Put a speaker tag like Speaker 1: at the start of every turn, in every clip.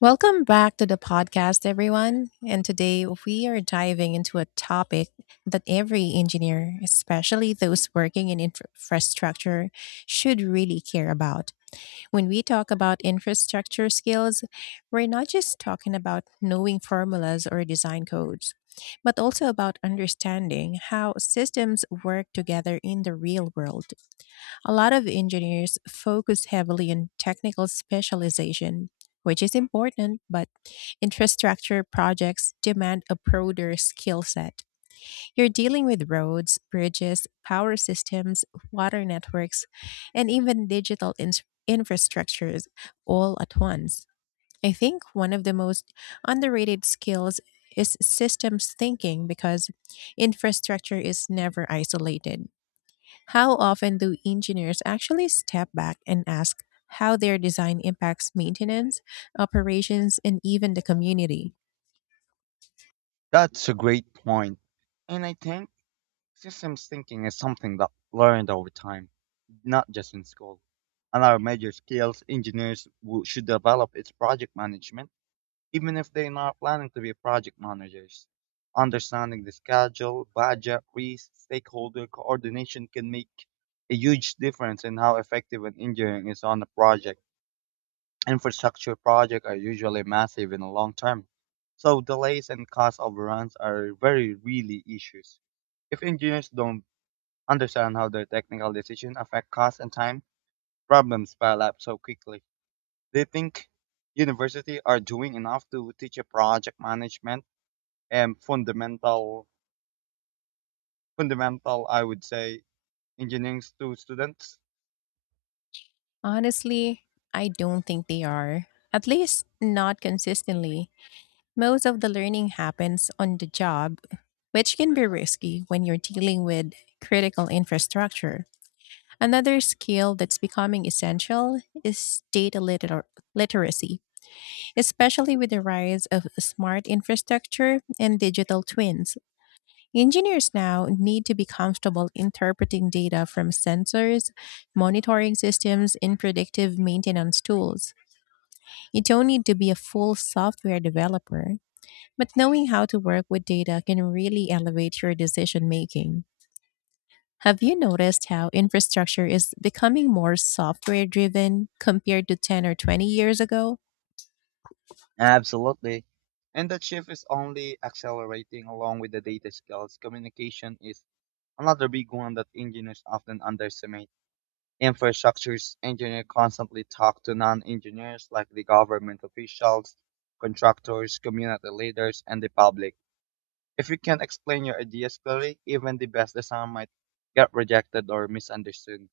Speaker 1: Welcome back to the podcast, everyone. And today we are diving into a topic that every engineer, especially those working in infrastructure, should really care about. When we talk about infrastructure skills, we're not just talking about knowing formulas or design codes, but also about understanding how systems work together in the real world. A lot of engineers focus heavily on technical specialization, which is important, but infrastructure projects demand a broader skill set. You're dealing with roads, bridges, power systems, water networks, and even infrastructures all at once. I think one of the most underrated skills is systems thinking because infrastructure is never isolated. How often do engineers actually step back and ask how their design impacts maintenance, operations, and even the community?
Speaker 2: That's a great point. And I think systems thinking is something that learned over time, not just in school. Another major skills should develop is project management, even if they're not planning to be project managers. Understanding the schedule, budget, risk, stakeholder coordination can make a huge difference in how effective an engineering is on a project. Infrastructure projects are usually massive in and long term, so delays and cost overruns are very really issues. If engineers don't understand how their technical decisions affect cost and time, problems pile up so quickly. They think university are doing enough to teach a project management and fundamental I would say engineering to students.
Speaker 1: Honestly, I don't think they are. At least not consistently. Most of the learning happens on the job, which can be risky when you're dealing with critical infrastructure. Another skill that's becoming essential is literacy, especially with the rise of smart infrastructure and digital twins. Engineers now need to be comfortable interpreting data from sensors, monitoring systems, and predictive maintenance tools. You don't need to be a full software developer, but knowing how to work with data can really elevate your decision making. Have you noticed how infrastructure is becoming more software driven compared to 10 or 20 years ago?
Speaker 2: Absolutely. And that shift is only accelerating along with the data skills. Communication is another big one that engineers often underestimate. Infrastructures engineers constantly talk to non-engineers like the government officials, contractors, community leaders, and the public. If you can't explain your ideas clearly, even the best design might get rejected or misunderstood.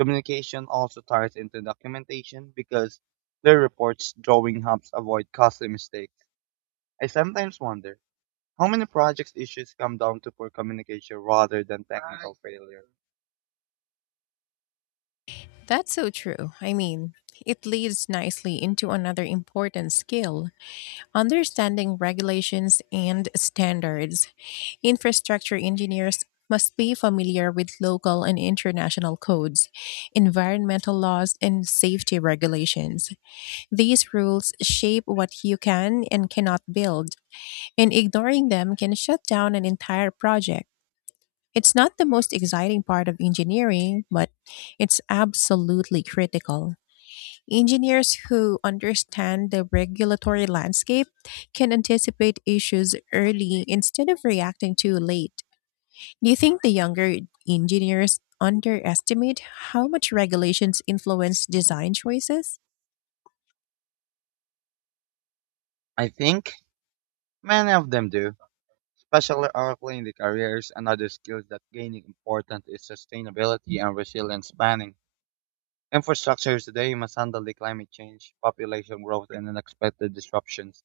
Speaker 2: Communication also ties into documentation because their reports drawing helps avoid costly mistakes. I sometimes wonder how many projects issues come down to poor communication rather than technical failure.
Speaker 1: That's so true. It leads nicely into another important skill understanding regulations and standards. Infrastructure engineers must be familiar with local and international codes, environmental laws, and safety regulations. These rules shape what you can and cannot build and ignoring them can shut down an entire project. It's not the most exciting part of engineering, but it's absolutely critical. Engineers who understand the regulatory landscape can anticipate issues early instead of reacting too late. Do you think the younger engineers underestimate how much regulations influence design choices?
Speaker 2: I think many of them do, especially early in the careers. And other skills that gaining importance is sustainability and resilience planning. Infrastructure today must handle the climate change, population growth, and unexpected disruptions.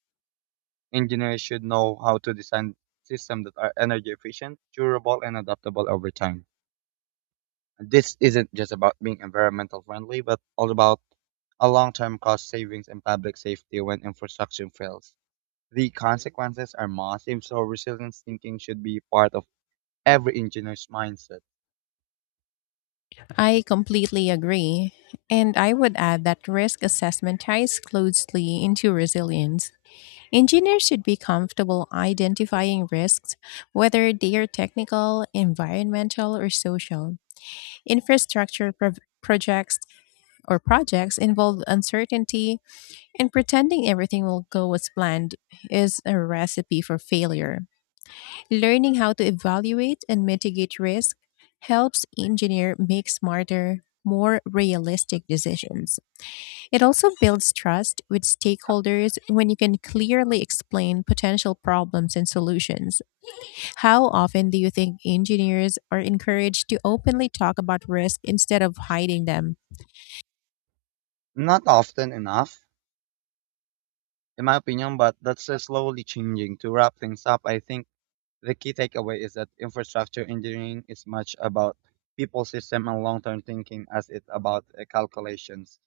Speaker 2: Engineers should know how to design systems that are energy efficient, durable, and adaptable over time. This isn't just about being environmental friendly, but all about a long-term cost savings and public safety when infrastructure fails. The consequences are massive, so resilience thinking should be part of every engineer's mindset.
Speaker 1: I completely agree. And I would add that risk assessment ties closely into resilience. Engineers should be comfortable identifying risks, whether they are technical, environmental, or social. Infrastructure projects involve uncertainty, and pretending everything will go as planned is a recipe for failure. Learning how to evaluate and mitigate risk helps engineer make smarter, more realistic decisions. It also builds trust with stakeholders when you can clearly explain potential problems and solutions. How often do you think engineers are encouraged to openly talk about risk instead of hiding them?
Speaker 2: Not often enough, in my opinion, but that's slowly changing. To wrap things up, I think the key takeaway is that infrastructure engineering is much about people system and long-term thinking as it's about calculations.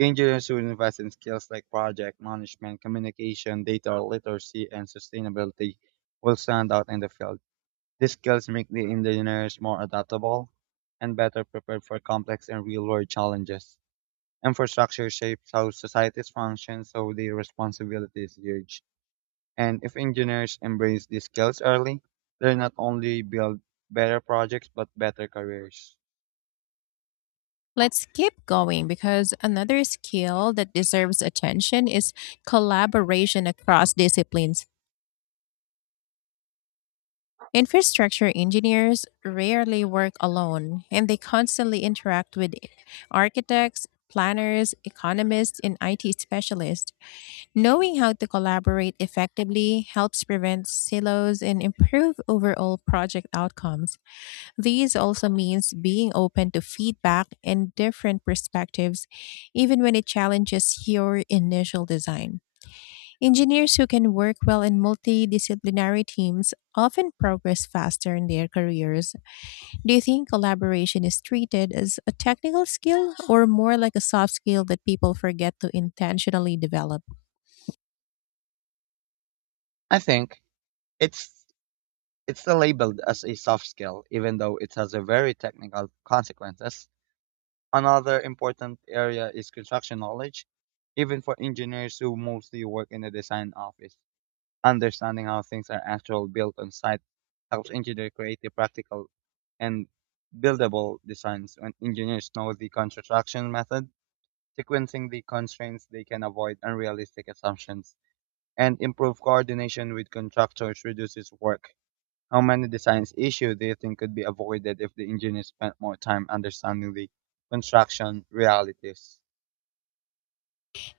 Speaker 2: Engineers who invest in skills like project management, communication, data literacy, and sustainability will stand out in the field. These skills make the engineers more adaptable and better prepared for complex and real-world challenges. Infrastructure shapes how societies function, so the responsibility is huge. And if engineers embrace these skills early, they'll not only build better projects but better careers.
Speaker 1: Let's keep going because another skill that deserves attention is collaboration across disciplines. Infrastructure engineers rarely work alone and they constantly interact with architects, planners, economists, and IT specialists. Knowing how to collaborate effectively helps prevent silos and improve overall project outcomes. These also means being open to feedback and different perspectives, even when it challenges your initial design. Engineers who can work well in multidisciplinary teams often progress faster in their careers. Do you think collaboration is treated as a technical skill or more like a soft skill that people forget to intentionally develop?
Speaker 2: I think it's it's still labeled as a soft skill, even though it has a very technical consequences. Another important area is construction knowledge, even for engineers who mostly work in the design office. Understanding how things are actually built on site helps engineers create the practical and buildable designs. When engineers know the construction method, sequencing the constraints, they can avoid unrealistic assumptions and improve coordination with contractors reduces work. How many designs issue do you think could be avoided if the engineers spent more time understanding the construction realities?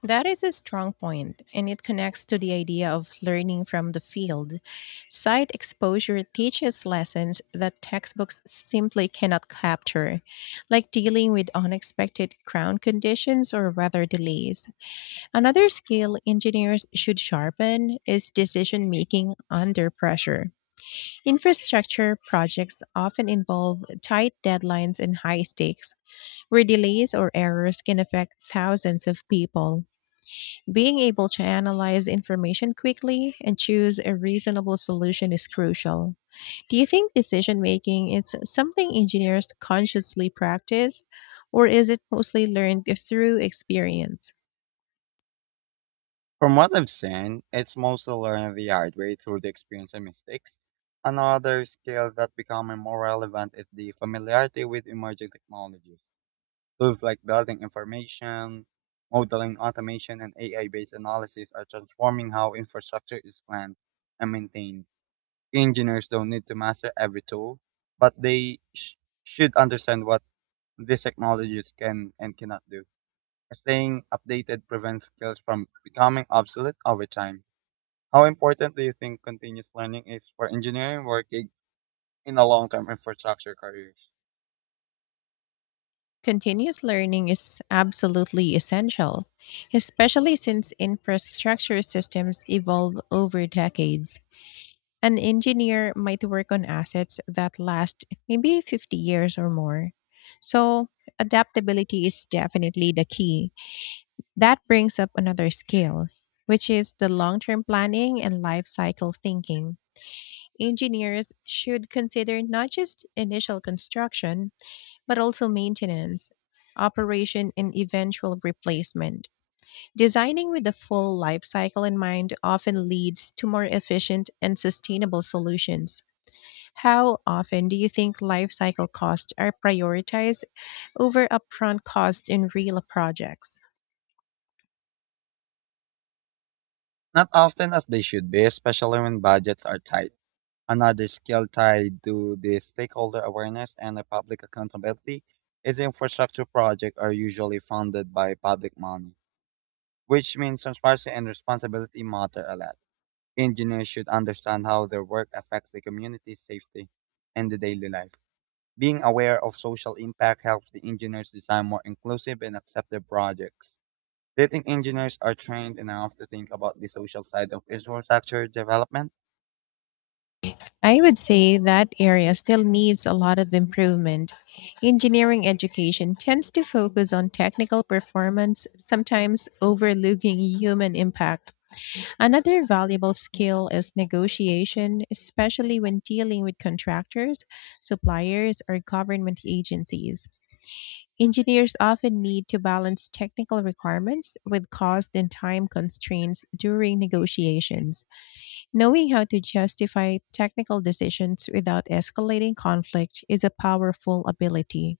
Speaker 1: That is a strong point, and it connects to the idea of learning from the field. Site exposure teaches lessons that textbooks simply cannot capture, like dealing with unexpected ground conditions or weather delays. Another skill engineers should sharpen is decision making under pressure. Infrastructure projects often involve tight deadlines and high stakes, where delays or errors can affect thousands of people. Being able to analyze information quickly and choose a reasonable solution is crucial. Do you think decision making is something engineers consciously practice, or is it mostly learned through experience?
Speaker 2: From what I've seen, it's mostly learning the hard way through the experience and mistakes. Another skill that's becoming more relevant is the familiarity with emerging technologies. Tools like building information, modeling automation, and AI-based analysis are transforming how infrastructure is planned and maintained. Engineers don't need to master every tool, but should understand what these technologies can and cannot do. Staying updated prevents skills from becoming obsolete over time. How important do you think continuous learning is for engineering working in a long-term infrastructure careers?
Speaker 1: Continuous learning is absolutely essential, especially since infrastructure systems evolve over decades. An engineer might work on assets that last maybe 50 years or more. So, adaptability is definitely the key. That brings up another skill, which is the long term planning and life cycle thinking. Engineers should consider not just initial construction, but also maintenance, operation, and eventual replacement. Designing with the full life cycle in mind often leads to more efficient and sustainable solutions. How often do you think life cycle costs are prioritized over upfront costs in real projects?
Speaker 2: Not often as they should be, especially when budgets are tight. Another skill tied to the stakeholder awareness and the public accountability is infrastructure projects are usually funded by public money, which means transparency and responsibility matter a lot. Engineers should understand how their work affects the community's safety and the daily life. Being aware of social impact helps the engineers design more inclusive and accepted projects. Do you think engineers are trained enough to think about the social side of infrastructure development?
Speaker 1: I would say that area still needs a lot of improvement. Engineering education tends to focus on technical performance, sometimes overlooking human impact. Another valuable skill is negotiation, especially when dealing with contractors, suppliers, or government agencies. Engineers often need to balance technical requirements with cost and time constraints during negotiations. Knowing how to justify technical decisions without escalating conflict is a powerful ability.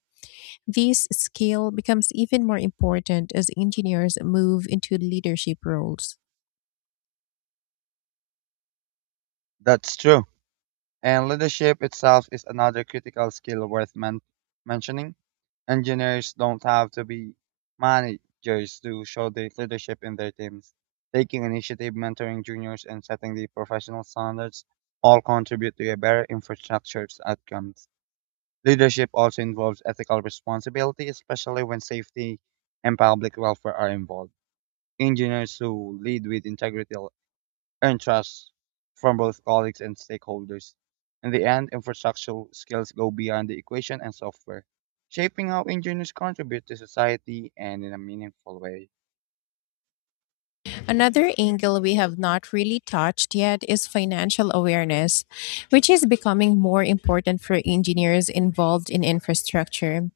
Speaker 1: This skill becomes even more important as engineers move into leadership roles.
Speaker 2: That's true. And leadership itself is another critical skill worth mentioning. Engineers don't have to be managers to show the leadership in their teams. Taking initiative, mentoring juniors, and setting the professional standards all contribute to a better infrastructure's outcomes. Leadership also involves ethical responsibility, especially when safety and public welfare are involved. Engineers who lead with integrity will earn trust from both colleagues and stakeholders. In the end, infrastructural skills go beyond the equation and software, shaping how engineers contribute to society and in a meaningful way.
Speaker 1: Another angle we have not really touched yet is financial awareness, which is becoming more important for engineers involved in infrastructure.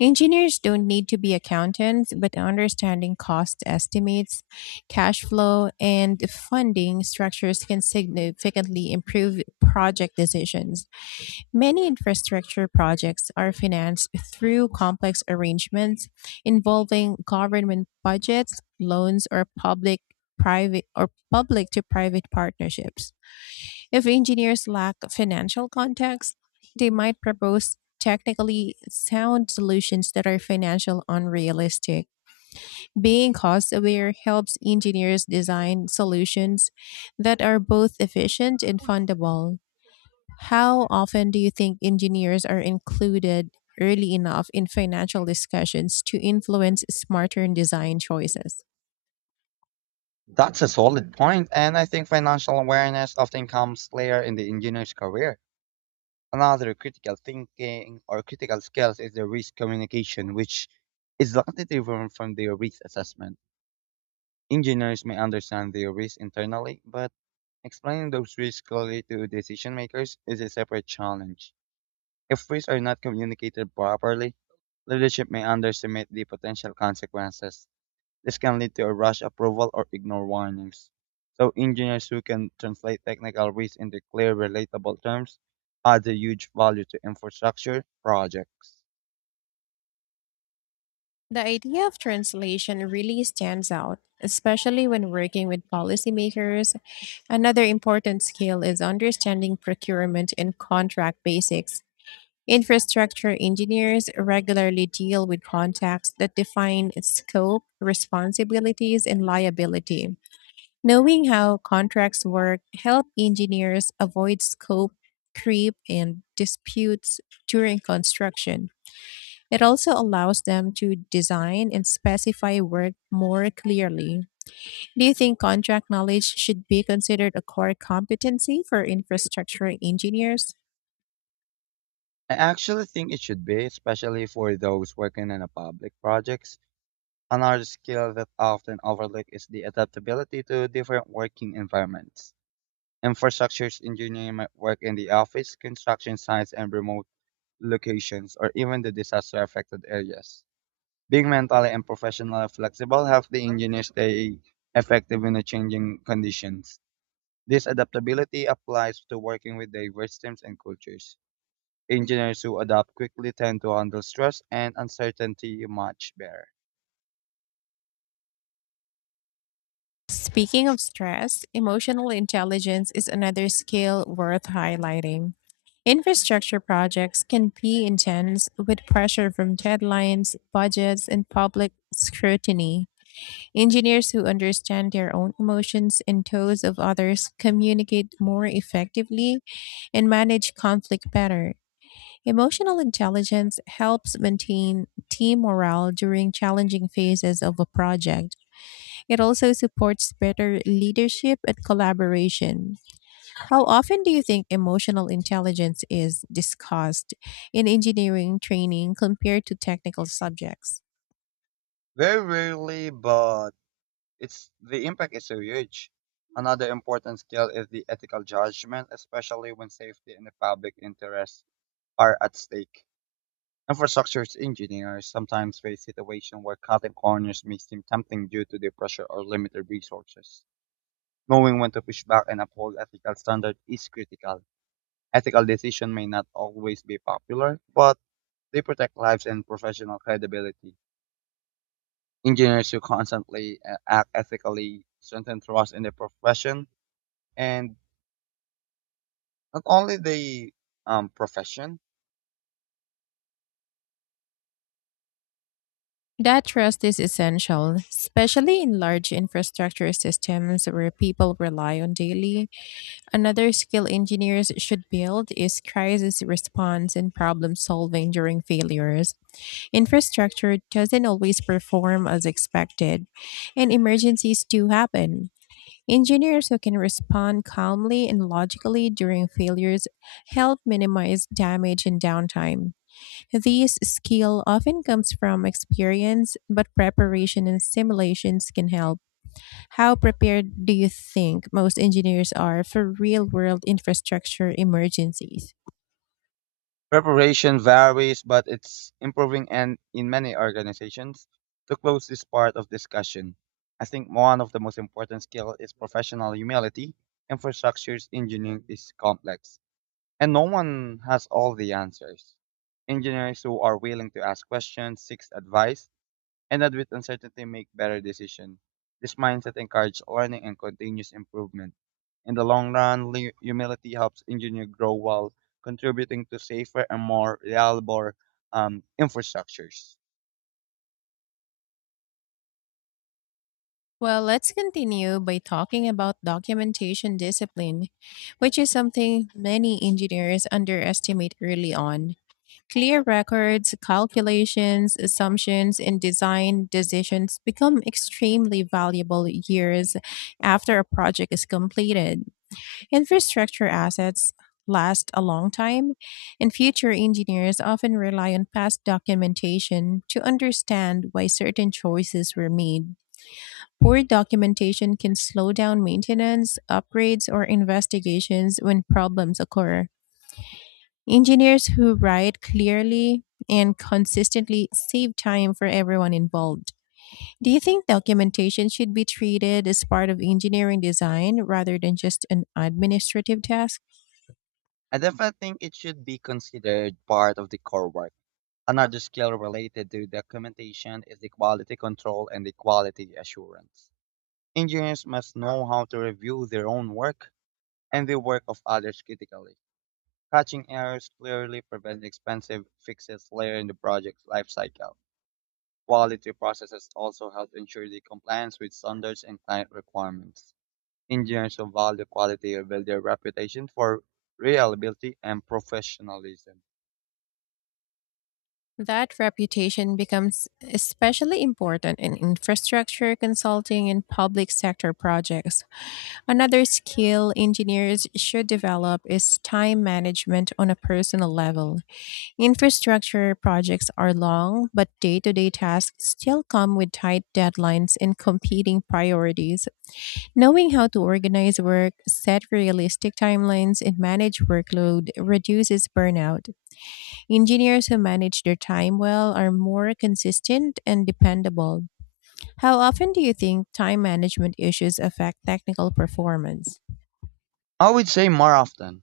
Speaker 1: Engineers don't need to be accountants, but understanding cost estimates, cash flow, and funding structures can significantly improve project decisions. Many infrastructure projects are financed through complex arrangements involving government budgets, loans, or public to private partnerships. If engineers lack financial context, they might propose technically sound solutions that are financial unrealistic. Being cost aware helps engineers design solutions that are both efficient and fundable. How often do you think engineers are included early enough in financial discussions to influence smarter design choices?
Speaker 2: That's a solid point, and I think financial awareness often comes later in the engineer's career. Another critical thinking or critical skills is the risk communication, which is slightly different from the risk assessment. Engineers may understand their risks internally, but explaining those risks clearly to decision makers is a separate challenge. If risks are not communicated properly, leadership may underestimate the potential consequences. This can lead to a rush approval or ignore warnings. So engineers who can translate technical risks into clear, relatable terms adds a huge value to infrastructure projects.
Speaker 1: The idea of translation really stands out, especially when working with policymakers. Another important skill is understanding procurement and contract basics. Infrastructure engineers regularly deal with contracts that define its scope, responsibilities, and liability. Knowing how contracts work help engineers avoid scope creep and disputes during construction. It also allows them to design and specify work more clearly. Do you think contract knowledge should be considered a core competency for infrastructure engineers?
Speaker 2: I actually think it should be, especially for those working in a public projects. Another skill that often overlooked is the adaptability to different working environments. Infrastructure engineering might work in the office, construction sites, and remote locations, or even the disaster affected areas. Being mentally and professionally flexible helps the engineer stay effective in the changing conditions. This adaptability applies to working with diverse teams and cultures. Engineers who adapt quickly tend to handle stress and uncertainty much better.
Speaker 1: Speaking of stress, emotional intelligence is another skill worth highlighting. Infrastructure projects can be intense with pressure from deadlines, budgets, and public scrutiny. Engineers who understand their own emotions and those of others communicate more effectively and manage conflict better. Emotional intelligence helps maintain team morale during challenging phases of a project. It also supports better leadership and collaboration. How often do you think emotional intelligence is discussed in engineering training compared to technical subjects?
Speaker 2: Very rarely, but it's the impact is so huge. Another important skill is the ethical judgment, especially when safety and the public interest are at stake. Infrastructure engineers sometimes face situations where cutting corners may seem tempting due to their pressure or limited resources. Knowing when to push back and uphold ethical standards is critical. Ethical decisions may not always be popular, but they protect lives and professional credibility. Engineers who constantly act ethically strengthen trust in their profession and not only the profession.
Speaker 1: That trust is essential, especially in large infrastructure systems where people rely on daily. Another skill engineers should build is crisis response and problem solving during failures. Infrastructure doesn't always perform as expected, and emergencies do happen. Engineers who can respond calmly and logically during failures help minimize damage and downtime. This skill often comes from experience, but preparation and simulations can help. How prepared do you think most engineers are for real world infrastructure emergencies?
Speaker 2: Preparation varies, but it's improving and in many organizations. To close this part of discussion, I think one of the most important skills is professional humility. Infrastructures engineering is complex, and no one has all the answers. Engineers who are willing to ask questions, seek advice, and that with uncertainty make better decisions. This mindset encourages learning and continuous improvement. In the long run, humility helps engineers grow while contributing to safer and more reliable infrastructures.
Speaker 1: Well, let's continue by talking about documentation discipline, which is something many engineers underestimate early on. Clear records, calculations, assumptions, and design decisions become extremely valuable years after a project is completed. Infrastructure assets last a long time, and future engineers often rely on past documentation to understand why certain choices were made. Poor documentation can slow down maintenance, upgrades, or investigations when problems occur. Engineers who write clearly and consistently save time for everyone involved. Do you think documentation should be treated as part of engineering design rather than just an administrative task?
Speaker 2: I definitely think it should be considered part of the core work. Another skill related to documentation is the quality control and the quality assurance. Engineers must know how to review their own work and the work of others critically. Catching errors clearly prevents expensive fixes later in the project's lifecycle. Quality processes also help ensure the compliance with standards and client requirements. Engineers who value quality build their reputation for reliability and professionalism.
Speaker 1: That reputation becomes especially important in infrastructure consulting and public sector projects. Another skill engineers should develop is time management on a personal level. Infrastructure projects are long, but day to day tasks still come with tight deadlines and competing priorities. Knowing how to organize work, set realistic timelines, and manage workload reduces burnout. Engineers who manage their time well are more consistent and dependable. How often do you think time management issues affect technical performance?
Speaker 2: I would say more often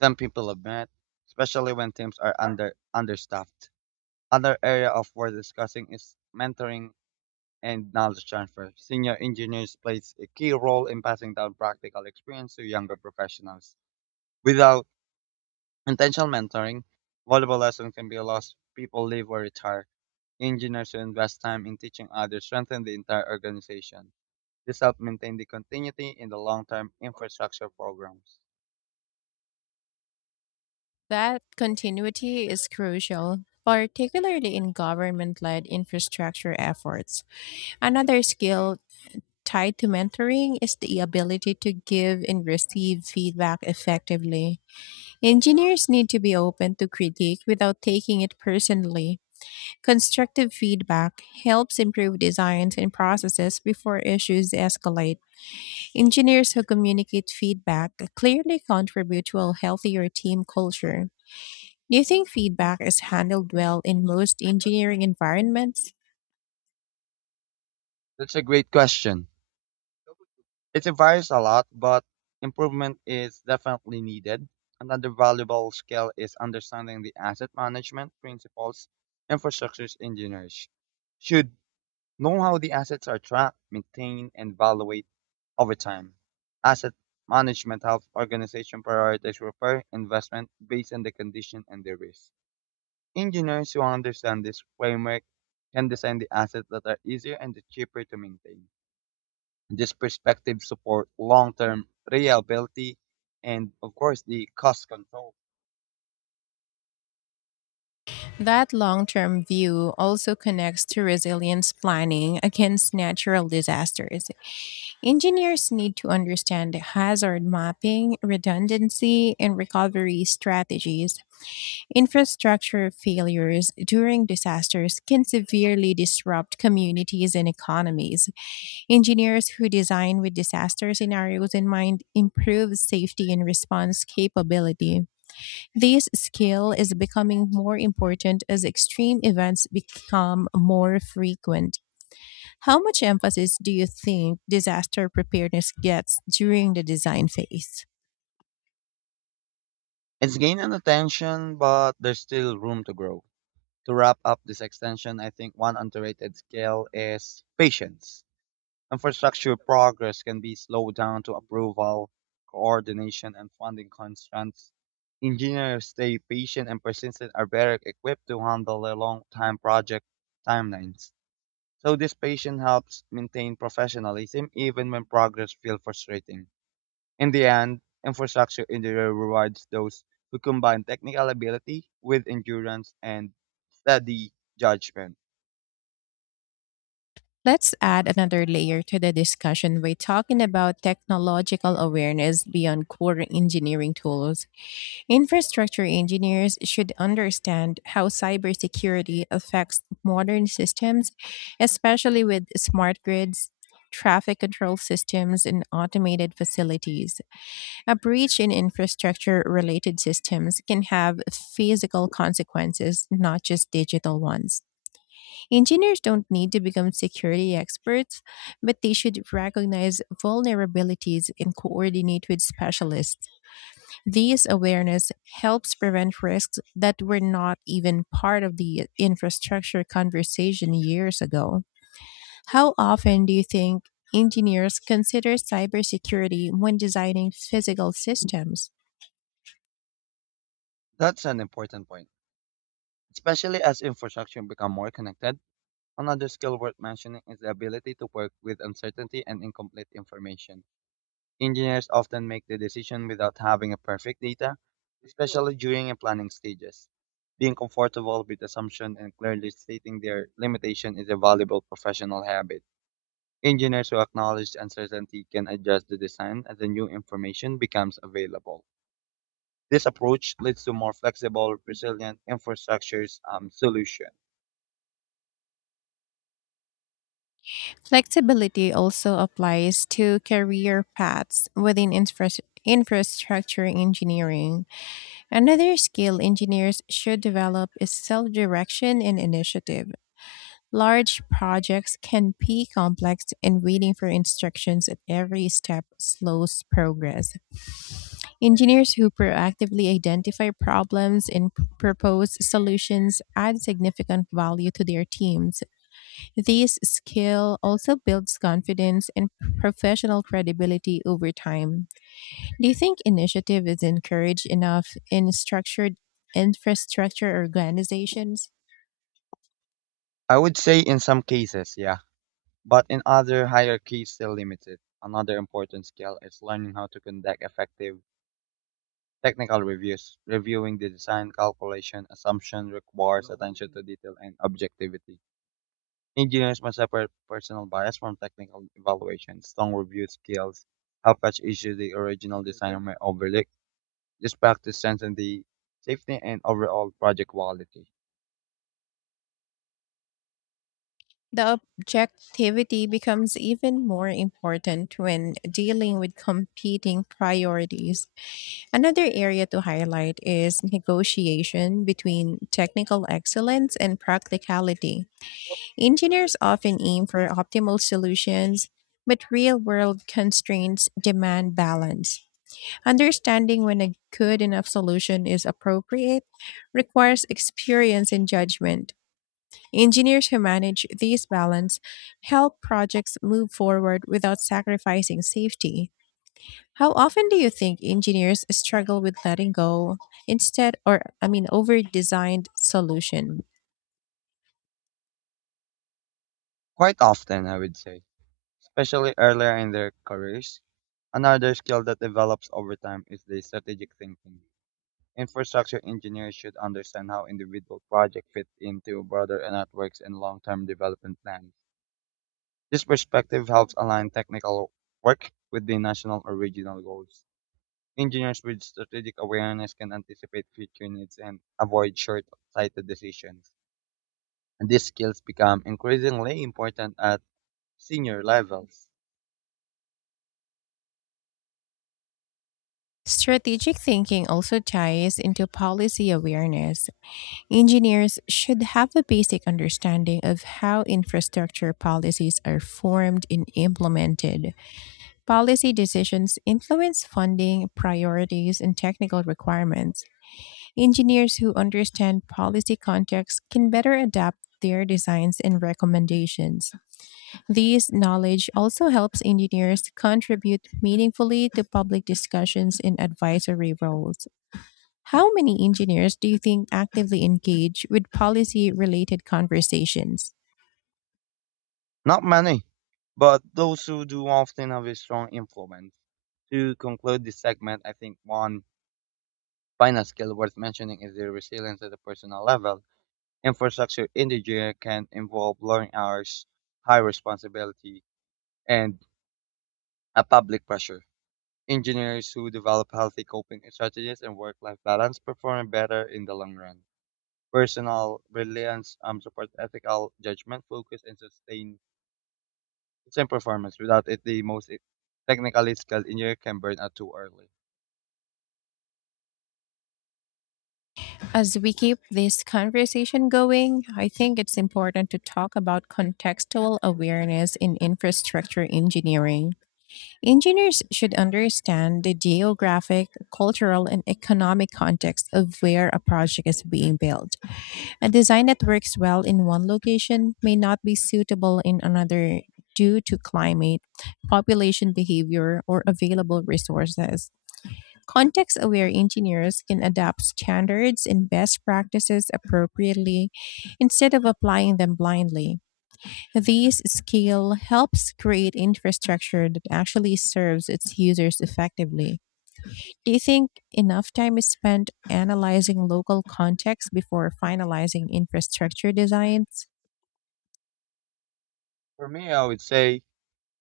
Speaker 2: than people admit, especially when teams are under understaffed. Another area of worth discussing is mentoring and knowledge transfer. Senior engineers plays a key role in passing down practical experience to younger professionals. Without intentional mentoring, valuable lessons can be lost. People leave or retire. Engineers who invest time in teaching others strengthen the entire organization. This helps maintain the continuity in the long-term infrastructure programs.
Speaker 1: That continuity is crucial, particularly in government led infrastructure efforts. Another skill tied to mentoring is the ability to give and receive feedback effectively. Engineers need to be open to critique without taking it personally. Constructive feedback helps improve designs and processes before issues escalate. Engineers who communicate feedback clearly contribute to a healthier team culture. Do you think feedback is handled well in most engineering environments?
Speaker 2: That's a great question. It varies a lot, but improvement is definitely needed. Another valuable skill is understanding the asset management principles infrastructure engineers should know how the assets are tracked, maintained, and valued over time. Asset management helps organization prioritize repair investment based on the condition and the risk. Engineers who understand this framework can design the assets that are easier and cheaper to maintain. This perspective support long-term reliability and, of course, the cost control.
Speaker 1: That long term view also connects to resilience planning against natural disasters. Engineers need to understand hazard mapping, redundancy, and recovery strategies. Infrastructure failures during disasters can severely disrupt communities and economies. Engineers who design with disaster scenarios in mind improve safety and response capability. This skill is becoming more important as extreme events become more frequent. How much emphasis do you think disaster preparedness gets during the design phase?
Speaker 2: It's gaining attention, but there's still room to grow. To wrap up this extension, I think one underrated skill is patience. Infrastructure progress can be slowed down to approval, coordination, and funding constraints. Engineers stay patient and persistent are better equipped to handle the long-time project timelines. So this patience helps maintain professionalism even when progress feels frustrating. In the end, infrastructure engineering rewards those who combine technical ability with endurance and steady judgment.
Speaker 1: Let's add another layer to the discussion by talking about technological awareness beyond core engineering tools. Infrastructure engineers should understand how cybersecurity affects modern systems, especially with smart grids, traffic control systems, and automated facilities. A breach in infrastructure related systems can have physical consequences, not just digital ones. Engineers don't need to become security experts, but they should recognize vulnerabilities and coordinate with specialists. This awareness helps prevent risks that were not even part of the infrastructure conversation years ago. How often do you think engineers consider cybersecurity when designing physical systems?
Speaker 2: That's an important point. Especially as infrastructure become more connected, another skill worth mentioning is the ability to work with uncertainty and incomplete information. Engineers often make the decision without having a perfect data, especially during a planning stages. Being comfortable with assumption and clearly stating their limitation is a valuable professional habit. Engineers who acknowledge uncertainty can adjust the design as the new information becomes available. This approach leads to more flexible, resilient infrastructures solution.
Speaker 1: Flexibility also applies to career paths within infrastructure engineering. Another skill engineers should develop is self direction and initiative. Large projects can be complex, and waiting for instructions at every step slows progress. Engineers who proactively identify problems and propose solutions add significant value to their teams. This skill also builds confidence and professional credibility over time. Do you think initiative is encouraged enough in structured infrastructure organizations?
Speaker 2: I would say in some cases, yeah, but in other hierarchies still limited. Another important skill is learning how to conduct effective technical reviews. Reviewing the design, calculation, assumption requires attention to detail and objectivity. Engineers must separate personal bias from technical evaluation. Strong review skills help catch issues the original designer may overlook. This practice strengthens the safety and overall project quality.
Speaker 1: The objectivity becomes even more important when dealing with competing priorities. Another area to highlight is negotiation between technical excellence and practicality. Engineers often aim for optimal solutions, but real world constraints demand balance. Understanding when a good enough solution is appropriate requires experience and judgment. Engineers who manage these balance help projects move forward without sacrificing safety. How often do you think engineers struggle with letting go instead or I mean over designed solution?
Speaker 2: Quite often, I would say, especially earlier in their careers, another skill that develops over time is the strategic thinking. Infrastructure engineers should understand how individual projects fit into broader networks and long-term development plans. This perspective helps align technical work with the national or regional goals. Engineers with strategic awareness can anticipate future needs and avoid short-sighted decisions. And these skills become increasingly important at senior levels.
Speaker 1: Strategic thinking also ties into policy awareness. Engineers should have a basic understanding of how infrastructure policies are formed and implemented. Policy decisions influence funding, priorities, and technical requirements. Engineers who understand policy context can better adapt their designs and recommendations. This knowledge also helps engineers contribute meaningfully to public discussions and advisory roles. How many engineers do you think actively engage with policy related conversations?
Speaker 2: Not many, but those who do often have a strong influence. To conclude this segment, I think one final skill worth mentioning is the resilience at the personal level. Infrastructure engineer can involve long hours, high responsibility, and a public pressure. Engineers who develop healthy coping strategies and work-life balance perform better in the long run. Personal reliance supports ethical judgment, focus, and sustain sustained performance. Without it, the most technically skilled engineer can burn out too early.
Speaker 1: As we keep this conversation going, I think it's important to talk about contextual awareness in infrastructure engineering. Engineers should understand the geographic, cultural, and economic context of where a project is being built. A design that works well in one location may not be suitable in another due to climate, population behavior, or available resources. Context aware engineers can adapt standards and best practices appropriately instead of applying them blindly. This skill helps create infrastructure that actually serves its users effectively. Do you think enough time is spent analyzing local context before finalizing infrastructure designs?
Speaker 2: For me, I would say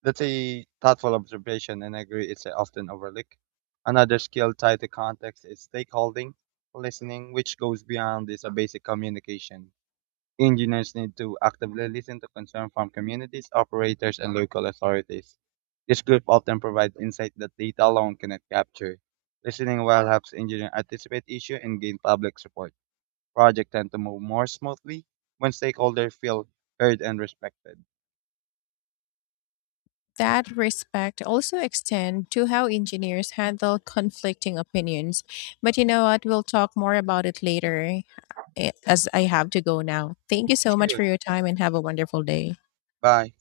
Speaker 2: that's a thoughtful observation, and I agree it's often overlooked. Another skill tied to context is stakeholding, listening, which goes beyond this basic communication. Engineers need to actively listen to concerns from communities, operators, and local authorities. This group often provides insight that data alone cannot capture. Listening well helps engineers anticipate issues and gain public support. Projects tend to move more smoothly when stakeholders feel heard and respected.
Speaker 1: That respect also extend to how engineers handle conflicting opinions. But you know what? We'll talk more about it later as I have to go now. Thank you so much
Speaker 2: Sure.
Speaker 1: for your time and have a wonderful day.
Speaker 2: Bye.